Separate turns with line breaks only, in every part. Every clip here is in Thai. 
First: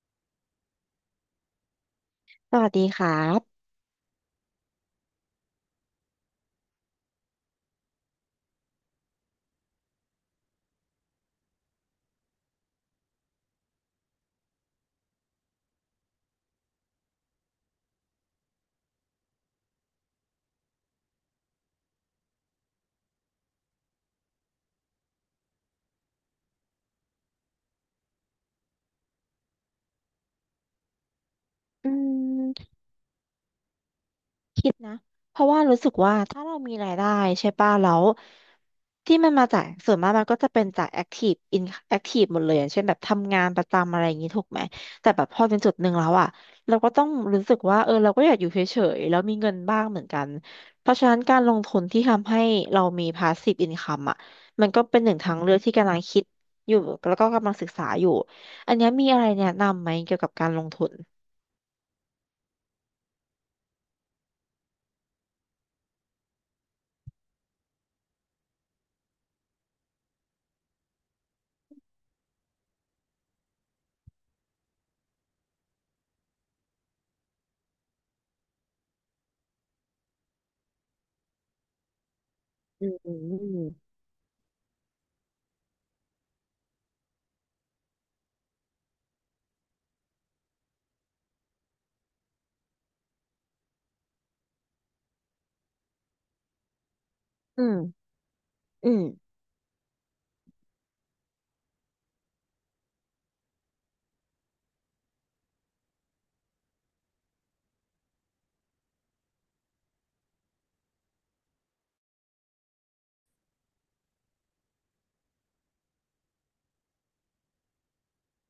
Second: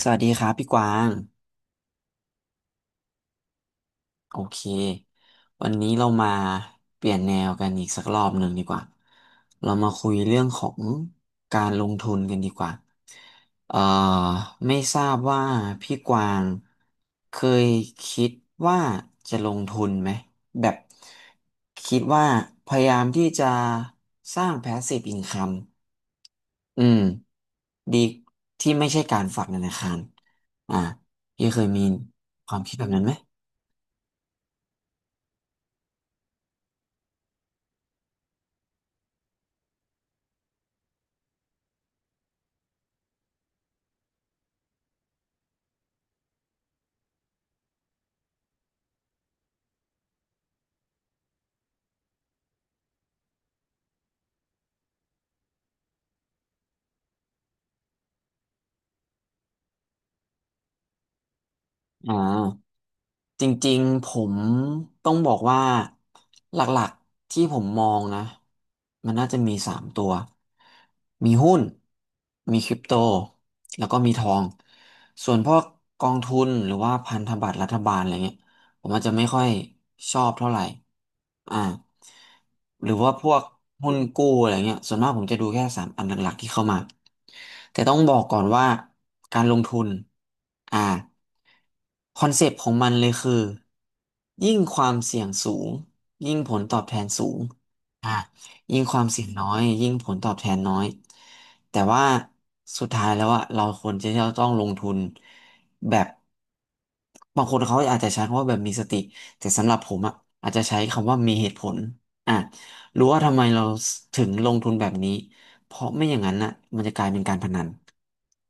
สวัสดีครับพี่กวาง
สวัสดีครับ
โอเควันนี้เรามาเปลี่ยนแนวกันอีกสักรอบหนึ่งดีกว่าเรามาคุยเรื่องของการลงทุนกันดีกว่าเอ่อไม่ทราบว่าพี่กวางเคยคิดว่าจะลงทุนไหมแบบคิดว่าพยายามที่จะสร้าง passive income อืมดีที่ไม่ใช่การฝากธนาคารอ่าพี่เคยมี
อื
ความคิ
ม
ดแบบนั้นไหม
คิดนะเพราะว่ารู้สึกว่าถ้าเรามีรายได้ใช่ป่ะแล้วที่มันมาจากส่วนมากมันก็จะเป็นจากแอคทีฟอินแอคทีฟหมดเลยอย่างเช่นแบบทำงานประจำอะไรอย่างนี้ถูกไหมแต่แบบพอเป็นจุดหนึ่งแล้วอ่ะเราก็ต้องรู้สึกว่าเออเราก็อยากอยู่เฉยๆแล้วมีเงินบ้างเหมือนกันเพราะฉะนั้นการลงทุนที่ทำให้เรามีพาสซีฟอินคัมอ่ะมันก็เป็นหนึ่งทางเลือกที่กำลังคิดอยู่แล้วก็กำลังศึกษาอยู่อันเนี้ยมีอะไรแนะนำไหมเกี่ยวกับการลงทุน
อ่าจริงๆผมต้องบอกว่าหลักๆที่ผมมองนะมันน่าจะมีสามตัวมีหุ้นมีคริปโตแล้วก็มีทองส่วนพวกกองทุนหรือว่าพันธบัตรรัฐบาลอะไรเงี้ย ผมอาจจะไม่ค่อยชอบเท่าไหร่อ่า
อื
หรือว่าพวกหุ้
ม
นกู้อะไรเงี้ยส่วนมากผมจะดูแค่สามอันหลักๆที่เข้ามาแต่ต้องบอกก่อนว่าการลงทุนอ่าคอนเซปต์ของมันเลยคือยิ่งความเสี่ยงสูงยิ่งผลตอบแทนสูง
อืม
อ่ะยิ่ง
อื
ค
ม
วามเสี่ยงน้อยยิ่งผลตอบแทนน้อยแต่ว่าสุดท้ายแล้วอะเราควรจะต้องลงทุนแบบ บางคนเขาอาจจะใช้คำว่าแบบมีสติแต่สำหรับผมอะอาจจะใช้คำว่ามีเหตุผลอ่ะรู้ว่าทำไมเราถึงลงทุนแบบนี้เพราะไม่อย่างนั้นน่ะมันจะกลายเป็นการพนัน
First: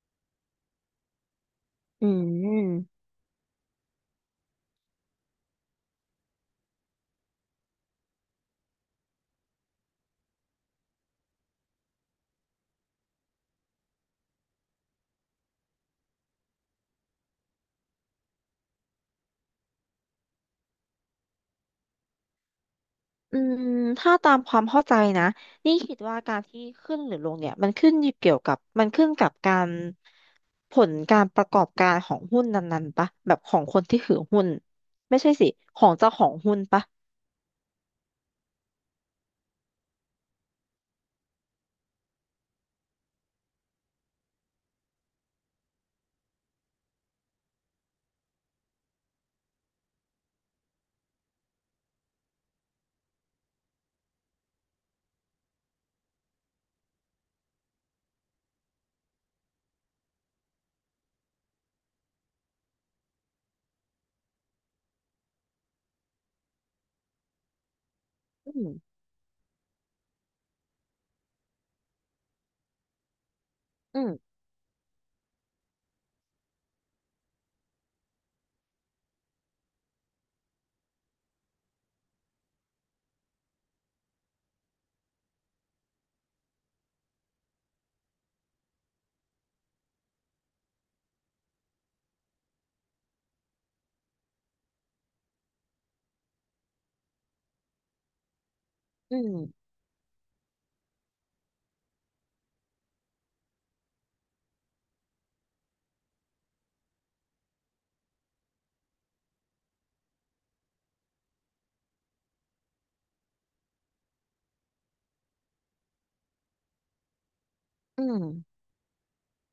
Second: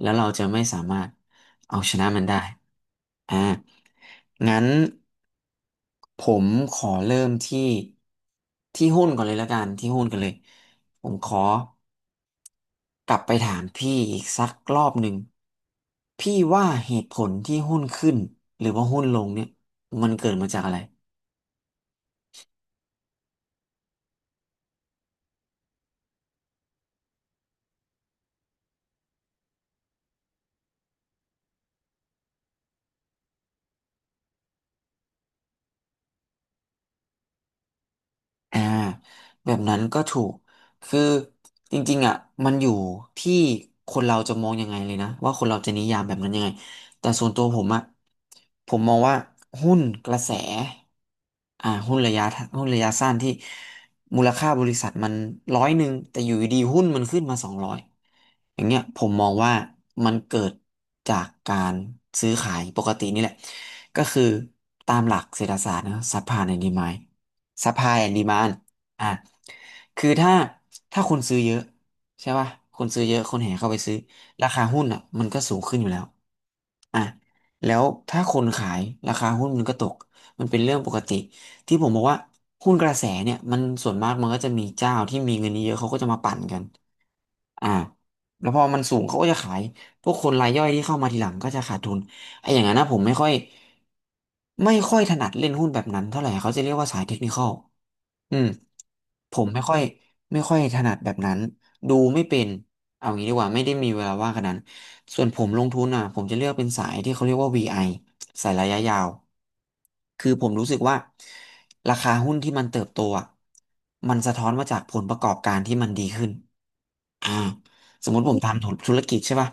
แล้วเราจะไม่สามารถเอาช
อื
นะมันได้
ม
อ่างั้นผมขอเริ่มที่ที่หุ้นก่อนเลยละกันที่หุ้นกันเลยผมขอ กลับไปถามพี่อีกสักรอบหนึ่งพี่ว่าเหตุผลที่หุ้นขึ้นหรือว่าหุ้นลงเนี่ยมันเกิดมาจากอะไร
อืมถ้าตามความเข้าใจนะนี่คิดว่าการที่ขึ้นหรือลงเนี่ยมันขึ้นอยู่เกี่ยวกับมันขึ้นกับการผลการประกอบการของหุ้นนั้นๆปะแบบของคนที่ถือหุ้นไม่ใช่สิของเจ้าของหุ้นปะ
อ่าแบบนั้นก็ถูกคือจริงๆอ่ะมันอยู่ที่คนเราจะมองยังไงเลยนะว่าคนเราจะนิยามแบบนั้นยังไงแต่ส่วนตัวผมอ่ะผมมองว่าหุ้นกระแสอ่าหุ้นระยะหุ้นระยะสั้นที่มูลค่าบริษัทมัน100แต่อยู่ดีๆหุ้นมันขึ้นมา200อย่างเงี้ยผมมองว่ามันเกิดจากการซื้อขายปกตินี่แหละก็คือตามหลักเศรษฐศาสตร์นะซัพพลายแอนด์ดีมานด์ supply and demand
อืม
อ่ะ คือถ้าคนซื้อเยอะใช่ป่ะคนซื้อเยอะคนแห่เข้าไปซื้อ
อืม
ราคาหุ้นอ่ะมันก็สูงขึ้นอยู่แล้ว อ่ะแล้วถ้าคนขายราคาหุ้นมันก็ตกมันเป็นเรื่องปกติที่ผมบอกว่าหุ้นกระแสเนี่ยมันส่วนมากมันก็จะมีเจ้าที่มีเงินเยอะเขาก็จะมาปั่นกันอ่าแล้วพอมันสูงเขาก็จะขายพวกคนรายย่อยที่เข้ามาทีหลังก็จะขาดทุนไอ้อย่างนั้นนะผมไม่ค่อยถนัดเล่นหุ้นแบบนั้นเท่าไหร่เขาจะเรียกว่าสายเทคนิคอลอืม
อืม
ผมไม่ค่อยถนัดแบบนั้นดูไม่เป็นเอางี้ดีกว่าไม่ได้มีเวลาว่างขนาดนั้น ส่วนผมลงทุนอ่ะผมจะเลือกเป็นสายที่เขาเรียกว่า VI สายระยะยาวคือผมรู้สึกว่าราคาหุ้นที่มันเติบโตอ่ะมันสะท้อนมาจากผลประกอบการที่มันดีขึ้นอ่า
อื
สมม
ม
ติผมทำธุรกิจใช่ป่ะ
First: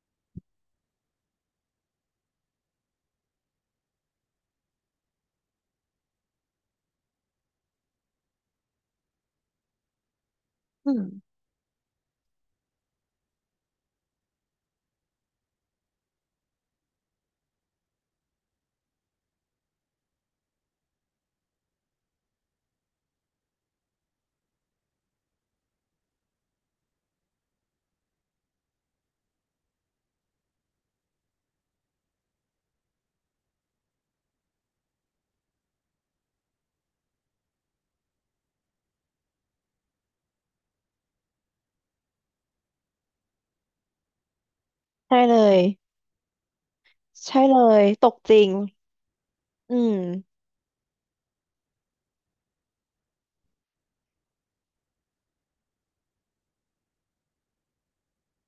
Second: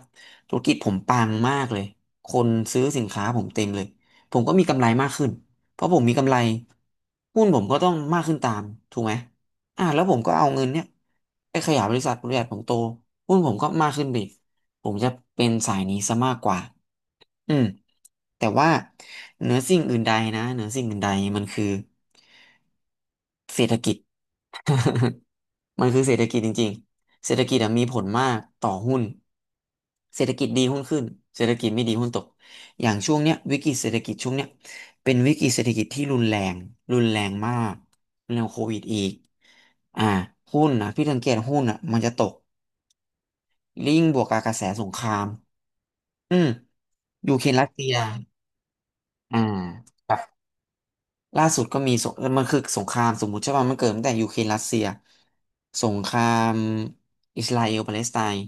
ธุรกิจผมปังมากเลยคนซื้อสินค้าผมเต็มเลยผมก็มีกำไรมากขึ้นเพราะผมมีกำไรหุ้นผมก็ต้องมากขึ้นตามถูกไหมแล้วผมก็เอาเงินเนี่ย
อืม
ไปขยายบริษัทบริษัทผมโตหุ้นผมก็มากขึ้นไปอีก ผมจะเป็นสายนี้ซะมากกว่าอืมแต่ว่าเหนือสิ่งอื่นใดนะเหนือสิ่งอื่นใดมันคือเศรษฐกิจ มันคือเศรษฐกิจจริงๆเศรษฐกิจอะมีผลมากต่อหุ้น เศรษฐกิจดีหุ้นขึ้นเศรษฐกิจไม่ดีหุ้นตก อย่างช่วงเนี้ยวิกฤตเศรษฐกิจช่วงเนี้ยเป็นวิกฤตเศรษฐกิจที่รุนแรงรุนแรงมากรุนแรื่าโควิดอีกอ่าหุ้นนะพี่สังเกตหุ้นอ่ะมันจะตกลิงก์บวกกับกระแสสงครา
ใช่
ม
เลย
อืมยู
ใช่
เครน
เล
รัส
ย
เซีย
ตกจริง
อืม
อืม
ครับล่าสุดก็มีสงเออมันคือสงครามสมมุติใช่ป่ะมันเกิดตั้งแต่ยูเครนรัสเซียสงครามอิสราเอลปาเลสไตน์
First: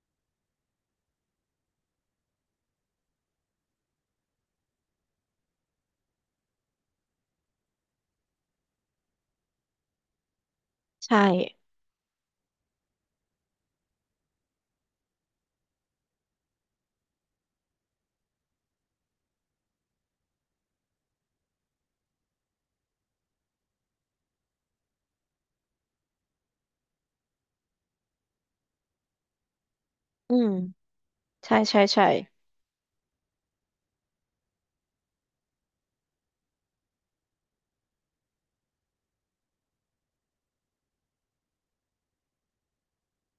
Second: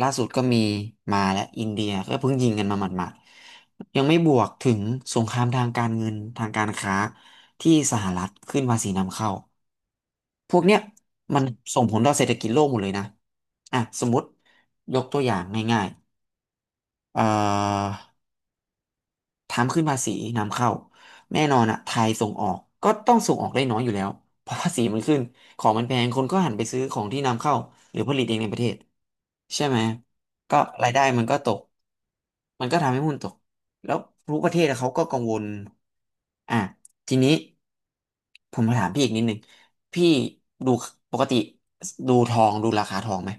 ล่าสุดก็มีมาและอินเดียก็เพิ่งยิงกันมาหมาดๆยังไม่บวกถึงสงครามทางการเงินทางการค้าที่สหรัฐขึ้นภาษีนำเข้าพวกเนี้ย
ใช่
มันส่งผลต่อเศรษฐกิจโลกหมดเลยนะอ่ะสมมติยกตัวอย่างง่ายๆทำขึ้นภาษีนำเข้าแน่นอนอะไทยส่งออกก็ต้องส่งออกได้น้อยอยู่แล้วเพราะภาษีมันขึ้นของมันแพงคนก็หันไปซื้อของที่นำเข้าหรือผลิตเองในประเทศใช่ไหม
อืม
ก็รายได้มันก็ต
ใช่
ก
ใช่ใช่
มันก็ทำให้หุ้นตกแล้วรู้ประเทศอะเขาก็กังวลอ่ะทีนี้ผมมาถามพี่อีกนิดหนึงพี่ดูปกติดูทองดูราคาทองไหม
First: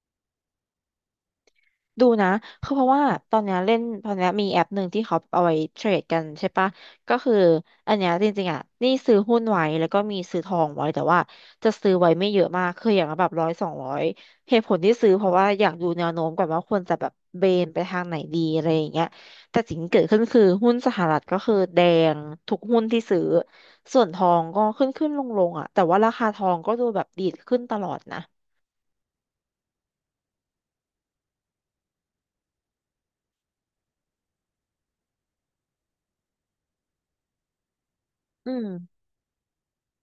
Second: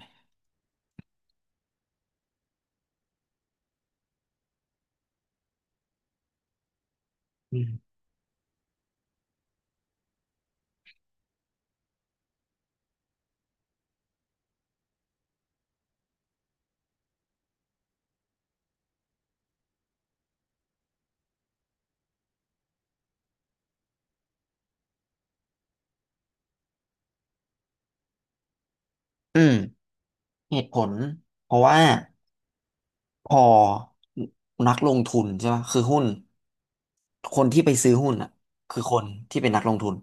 ดูนะคือเพราะว่าตอนเนี้ยเล่นตอนเนี้ยมีแอปหนึ่งที่เขาเอาไว้เทรดกันใช่ปะก็คือ
อืม
อันเนี้ยจริงๆอ่ะนี่ซื้อหุ้นไว้แล้วก็มีซื้อทองไว้แต่ว่าจะซื้อไว้ไม่เยอะมากคืออย่างละแบบร้อยสองร้อยเหตุผลที่ซื้อเพราะว่าอยากดูแนวโน้มก่อนว่าควรจะแบบเบนไปทางไหนดีอะไรอย่างเงี้ยแต่สิ่งที่เกิดขึ้นคือหุ้นสหรัฐก็คือแดงทุกหุ้นที่ซื้อส่วนทองก็ขึ้นขึ้นลงลงอ่ะแต่ว่าราคาทองก็ดูแบบดีดขึ้นตลอดนะ
อืมเหตุผลเพราะว่า พอนักลงทุนใช่ไหมคือหุ้นคนที่ไปซื้อหุ้นอ่ะ
อื
คือค
ม
นที่เป็นนักลงทุน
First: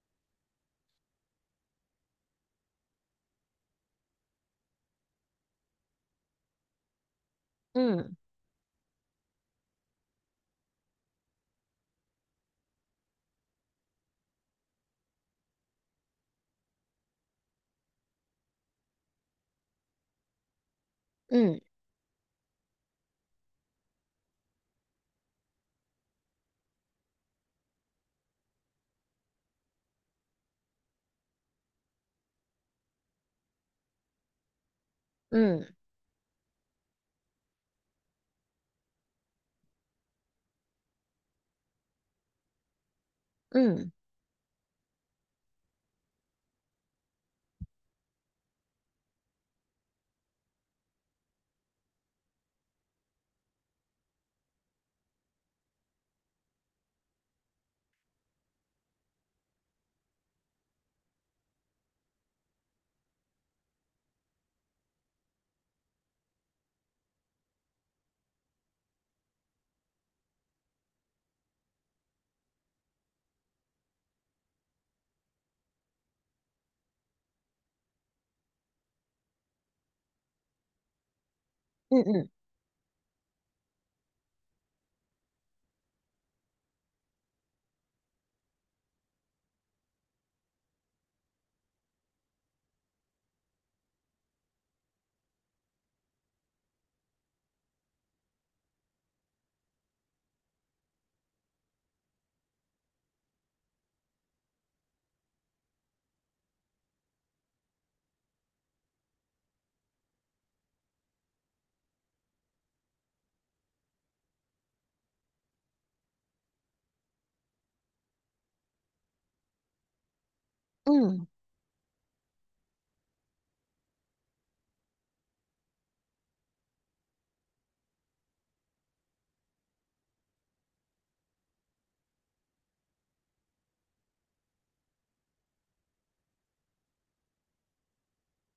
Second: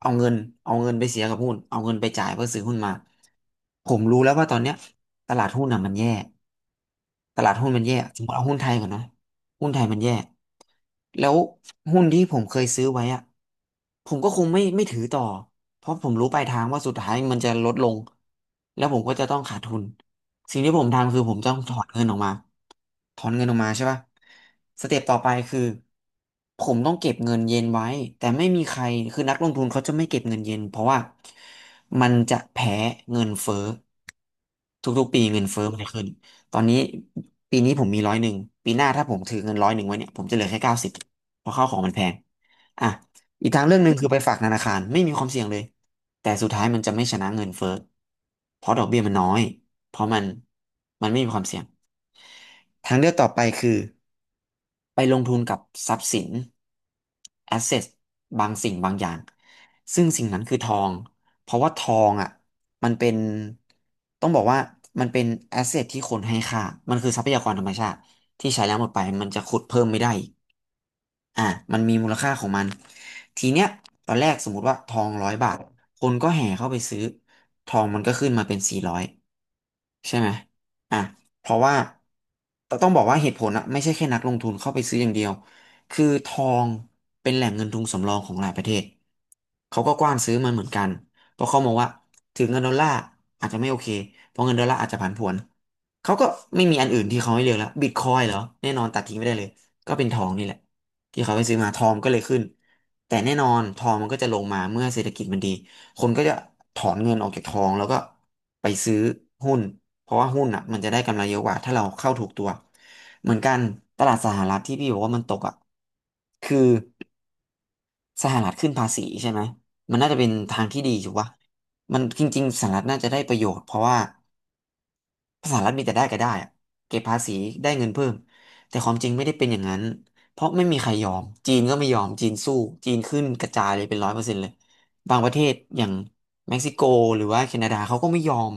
เอาเงินเอาเงินไปเสียกับหุ้นเอาเงินไปจ่ายเพื่อซื้อหุ้นมาผมรู้แล้วว่าตอนเนี้ยตลาดหุ้นอ่ะมันแย่ตลาดหุ้น
อื
มันแย่สม
ม
มติเอาหุ้นไทยก่อนนะหุ้นไทยมันแย่แล้วหุ้นที่ผมเคยซื้อไว้อะผมก็คงไม่ถือต่อเพราะผมรู้ปลายทางว่าสุดท้ายมันจะลดลงแล้วผมก็จะต้องขาดทุนสิ่งที่ผมทำคือผ
อื
ม
ม
ต้องถอนเงินออกมา ถอนเงินออกมาใช่ป่ะสเต็ปต่อไปคือผมต้องเก็บเงินเย็นไว้แต่ไม่มีใครคือนักลงทุนเขาจะไม่เก็บเงินเย็นเพราะว่ามันจะแพ้เงินเฟ้อทุกๆปี
อื
เงินเฟ้อมั
ม
นจะขึ้นตอนนี้ปีนี้ผมมีร้อยหนึ่งปีหน้าถ้าผมถือเงินร้อยหนึ่งไว้เนี่ยผมจะเหลือแค่90เพราะข้าวของมันแพงอ่ะอีก
อื
ทาง
ม
เรื่องหนึ่งคือไปฝากธนาคารไม่มีความเสี่ยงเลยแต่สุดท้ายมันจะไม่ชนะเงินเฟ้อเพราะดอกเบี้ยมันน้อย เพราะมันไม่มีความเสี่ยงทางเลือกต่อไปคือไปลงทุนกับทรัพย์สินแอสเซทบางสิ่งบางอย่างซึ่งสิ่งนั้นคือทองเพราะว่าทองอ่ะมันเป็นต้องบอกว่ามันเป็นแอสเซทที่คนให้ค่ามันคือทรัพยากรธรรมชาติที่ใช้แล้วหมดไปมันจะขุดเพิ่มไม่ได้อีกอ่ะมันมีมูลค่าของมันทีเนี้ยตอนแรกสมมติว่าทอง100 บาทคนก็แห่เข้าไปซื้อทองมันก็ขึ้นมาเป็น400 ใช่ไหมอ่ะเพราะว่า
อืมอืม
แตต้องบอกว่าเหตุผลอะไม่ใช่แค่นักลงทุนเข้าไปซื้ออย่างเดียวคือทองเป็นแหล่งเงินทุนสำรองของหลายประเทศเขาก็กว้านซื้อมันเหมือนกันเพราะเขามองว่าถึงเงินดอลลาร์อาจจะไม่โอเคเพราะเงินดอลลาร์อาจจะผันผวนเขาก็ไม่มีอันอื่นที่เขาให้เลือกแล้วบิตคอยเหรอแน่นอนตัดทิ้งไม่ได้เลยก็เป็นทองนี่แหละที่เขาไปซื้อมาทองก็เลยขึ้นแต่แน่นอนทองมันก็จะลงมาเมื่อเศรษฐกิจมันดี คนก็จะถอนเงินออกจากทองแล้วก็ไปซื้อหุ้นเพราะว่าหุ้นอ่ะมันจะได้กำไรเยอะกว่าถ้าเราเข้าถูกตัวเหมือนกันตลาดสหรัฐที่พี่บอกว่ามันตกอ่ะคือสหรัฐขึ้นภาษีใช่ไหมมันน่าจะเป็นทางที่ดี
อืม
ถูกปะมันจริงๆสหรัฐน่าจะได้ประโยชน์เพราะว่า สหรัฐมีแต่ได้ก็ได้อะเก็บภาษีได้เงินเพิ่ม แต่ความจริงไม่ได้เป็นอย่างนั้น เพราะไม่มีใครยอม จีนก็ไม่ยอมจีนสู้ จีนขึ้นกระจายเลยเป็น100%เลยบางประเทศอย่างเม็กซิโกหรือว่าแคนาดาเขาก็ไม่ยอม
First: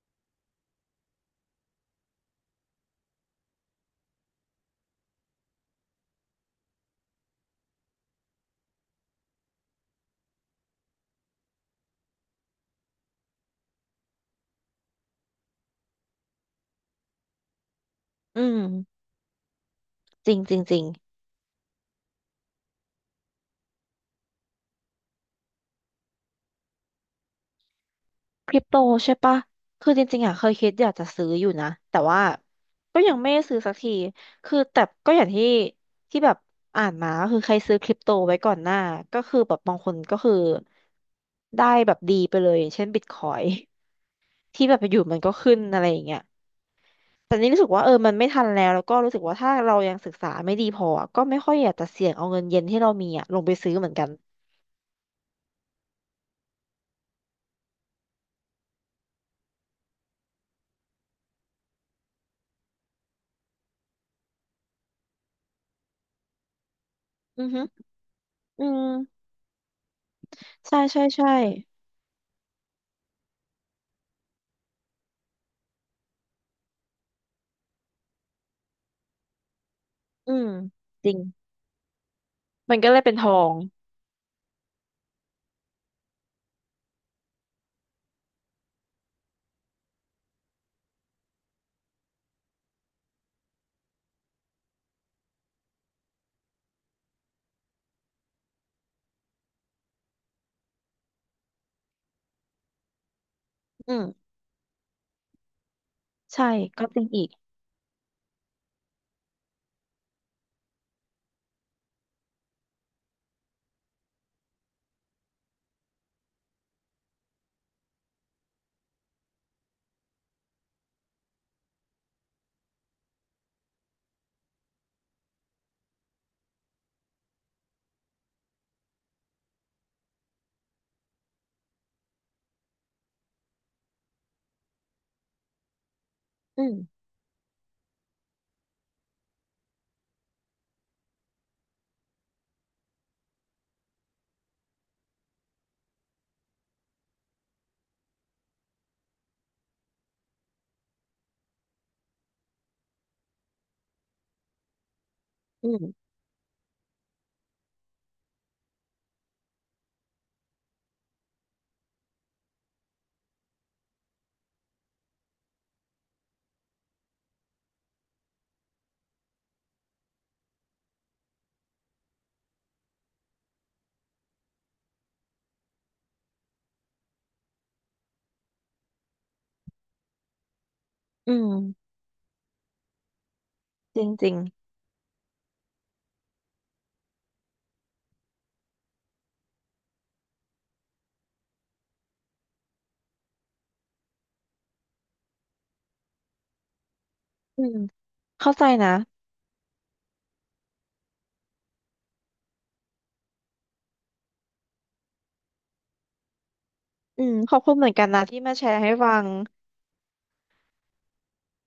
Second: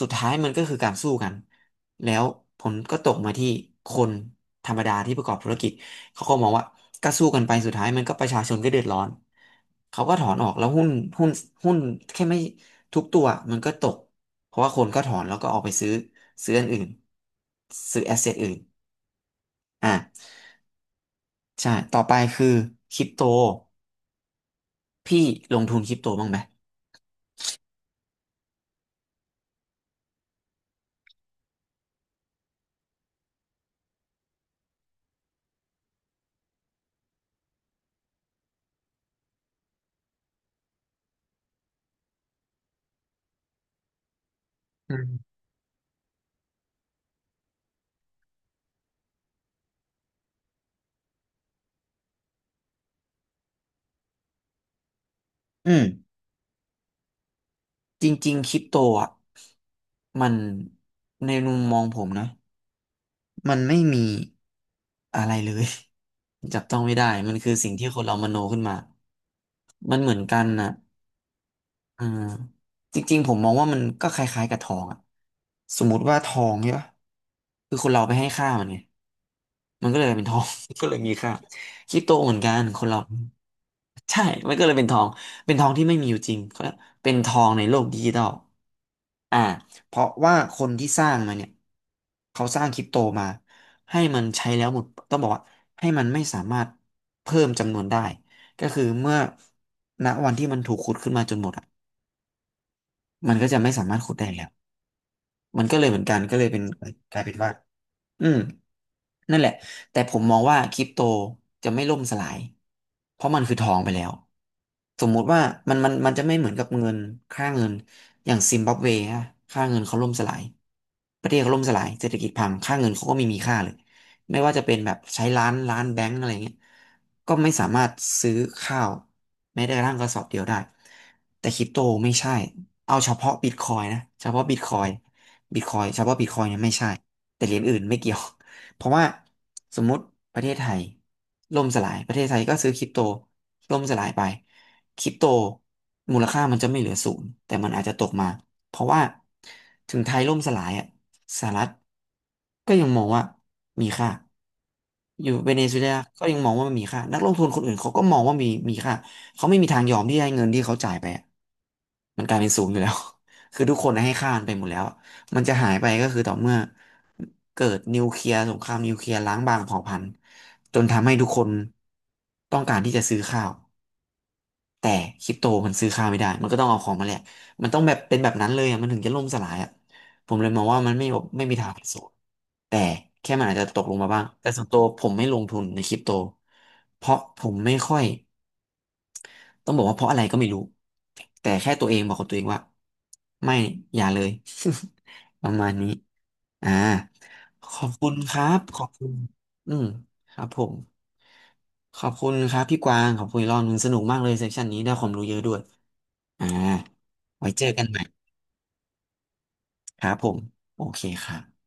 สุดท้ายมันก็คือการสู้กันแล้วผลก็ตกมาที่คนธรรมดาที่ประกอบธุรกิจ เขาก็มองว่าก็สู้กันไปสุดท้ายมันก็ประชาชนก็เดือดร้อนเขาก็ถอนออกแล้วหุ้นหุ้นหุ้นแค่ไม่ทุกตัวมันก็ตก เพราะว่าคนก็ถอนแล้วก็ออกไปซื้ออันอื่นซื้อแอสเซท
อื
อื่น
ม
อ่ะ
จริงจริงจริง
ใช่ต่อไปคือคริปโตพี่ลงทุนคริปโตบ้างไหม
คริปโตใช่ปะคือจริงๆอ่ะเคยคิดอยากจะซื้ออยู่นะแต่ว่าก็ยังไม่ได้ซื้อสักทีคือแต่ก็อย่างที่ที่แบบอ่านมาก็คือใครซื้อคริปโตไว้ก่อนหน้าก็คือแบบบางคนก็คือได้แบบดีไปเลยอย่างเช่นบิตคอย ที่แบบอยู่มันก็ขึ้นอะไรอย่างเงี้ยแต่นี่รู้สึกว่าเออมันไม่ทันแล้วแล้วก็รู้สึกว่าถ้าเรายังศึกษาไม่ดีพออะก็ไม่ค่อยอยากจะเสี่ยงเอาเงินเย็นที่เรามีอ่ะลงไปซื้อเหมือนกัน
อืมจริงๆคริปโตอ่ะมันในมุมมองผมนะมันไม่มีอะไรเลย จับต้องไม่ได้มัน
อือ
คือ
ฮึ
สิ่งที่คนเรามโนขึ้น
อื
มา
ม
มันเหมือนกันนะ
ใช่ใช่ใช่
อ่าจริงๆผมมองว่ามันก็คล้ายๆกับทองอะสมมุติว่าทองใช่ปะคือคนเราไปให้ค่ามันไงมันก็เลยเป็น
อื
ทอง
ม
ก็เลย
จ
มี
ริง
ค่าคริปโตเหมือนกัน
มั
ค
น
น
ก็เล
เรา
ยเป็นทอง
ใช่มันก็เลยเป็นทองเป็นทองที่ไม่มีอยู่จริงเขาเรียกเป็นทองในโลกดิจิทัลอ่าเพราะว่าคนที่สร้างมันเนี่ยเขาสร้างคริปโตมาให้มันใช้แล้วหมดต้องบอกว่าให้มันไม่สามารถเพิ่มจำนวนได้ก็คือเมื่อณวันที่มันถูกขุดขึ้นมาจนหมดอะ มันก็จะไม่สา
อื
มารถขุดได้
ม
แล้ว มันก็เลยเหมือนกันก็เลย
ใช่
เป็น
ก็จริง
กลาย
อีก
เป็นว่า อืมนั่นแหละ แต่ผมมองว่าคริปโตจะไม่ล่มสลาย เพราะมันคือทองไปแล้ว สมมุติว่ามันจะไม่เหมือนกับเงินค่าเงินอย่างซิมบับเวฮะค่าเงินเขาล่มสลายประเทศเขาล่มสลายเศรษฐกิจพังค่าเงินเขาก็ไม่มีค่าเลยไม่ว่าจะเป็นแบบใช้ล้านล้านแบงก์อะไรเงี้ยก็ไม่สามารถซื้อข้าวแม้แต่กระทั่งกระสอบเดียวได้แต่คริปโตไม่ใช่เอาเฉพาะบิตคอยนะเฉพาะบิตคอยบิตคอยเฉพาะบิตคอยเนี่ย
อื
ไม่
ม
ใช่ แต่เหรียญอื่นไม่เกี่ยว เพราะว่าสมมุติประเทศไทยล่มสลาย ประเทศไทยก็ซื้อคริปโตล่มสลายไปคริปโตมูลค่ามันจะไม่เหลือศูนย์แต่มันอาจจะตกมา เพราะว่าถึงไทยล่มสลายอ่ะสหรัฐก็ยังมองว่ามีค่าอยู่เวเน
อื
ซุเอ
ม
ลาก็ยังมองว่ามันมีค่านักลงทุนคนอื่นเขาก็มองว่ามีค่าเขาไม่มีทางยอมที่จะให้เงินที่เขาจ่ายไปอะมันกลายเป็นศูนย์อยู่แล้ว คือทุกคนให้ค่ามันไปหมดแล้ว มันจะหายไปก็คือต่อเมื่อเกิดนิวเคลียร์สงครามนิวเคลียร์ล้างบางเผ่าพันธุ์จนทำให้ทุกคนต้องการที่จะซื้อข้าวแต่คริปโตมันซื้อข้าวไม่ได้มันก็ต้องเอาของมาแลกมันต้องแบบเป็นแบบนั้นเลยอะมันถึงจะล่มสลายอ่ะผมเลยมองว่ามันไม่
อื
ไม่มีทางเป็น
ม
ศูนย์แต่แค่มันอาจจะตกลง
จริ
มา
ง
บ้าง
จริง
แต่ส่วนตัวผมไม่ลงทุนในคริปโตเพราะผมไม่ค่อยต้องบอกว่าเพราะอะไรก็ไม่รู้แต่แค่ตัวเองบอกกับตัวเองว่าไม่อย่าเลย ประมาณนี้ อ่า
อื
ข
ม
อบคุณครั
เข้า
บ
ใจ
ขอ
นะ
บคุณอืมครับผมขอบคุณครับพี่กวางขอบคุณอีกรอบหนึงสนุกมากเลยเซสชันนี้ได้ความรู้เยอะด้วยอ่า
อืม
ไว้
ขอบ
เจอ
คุณ
กั
เห
น
มือน
ใหม่
กันนะที่มาแชร์ให้ฟัง
ครับผมโอเคครับ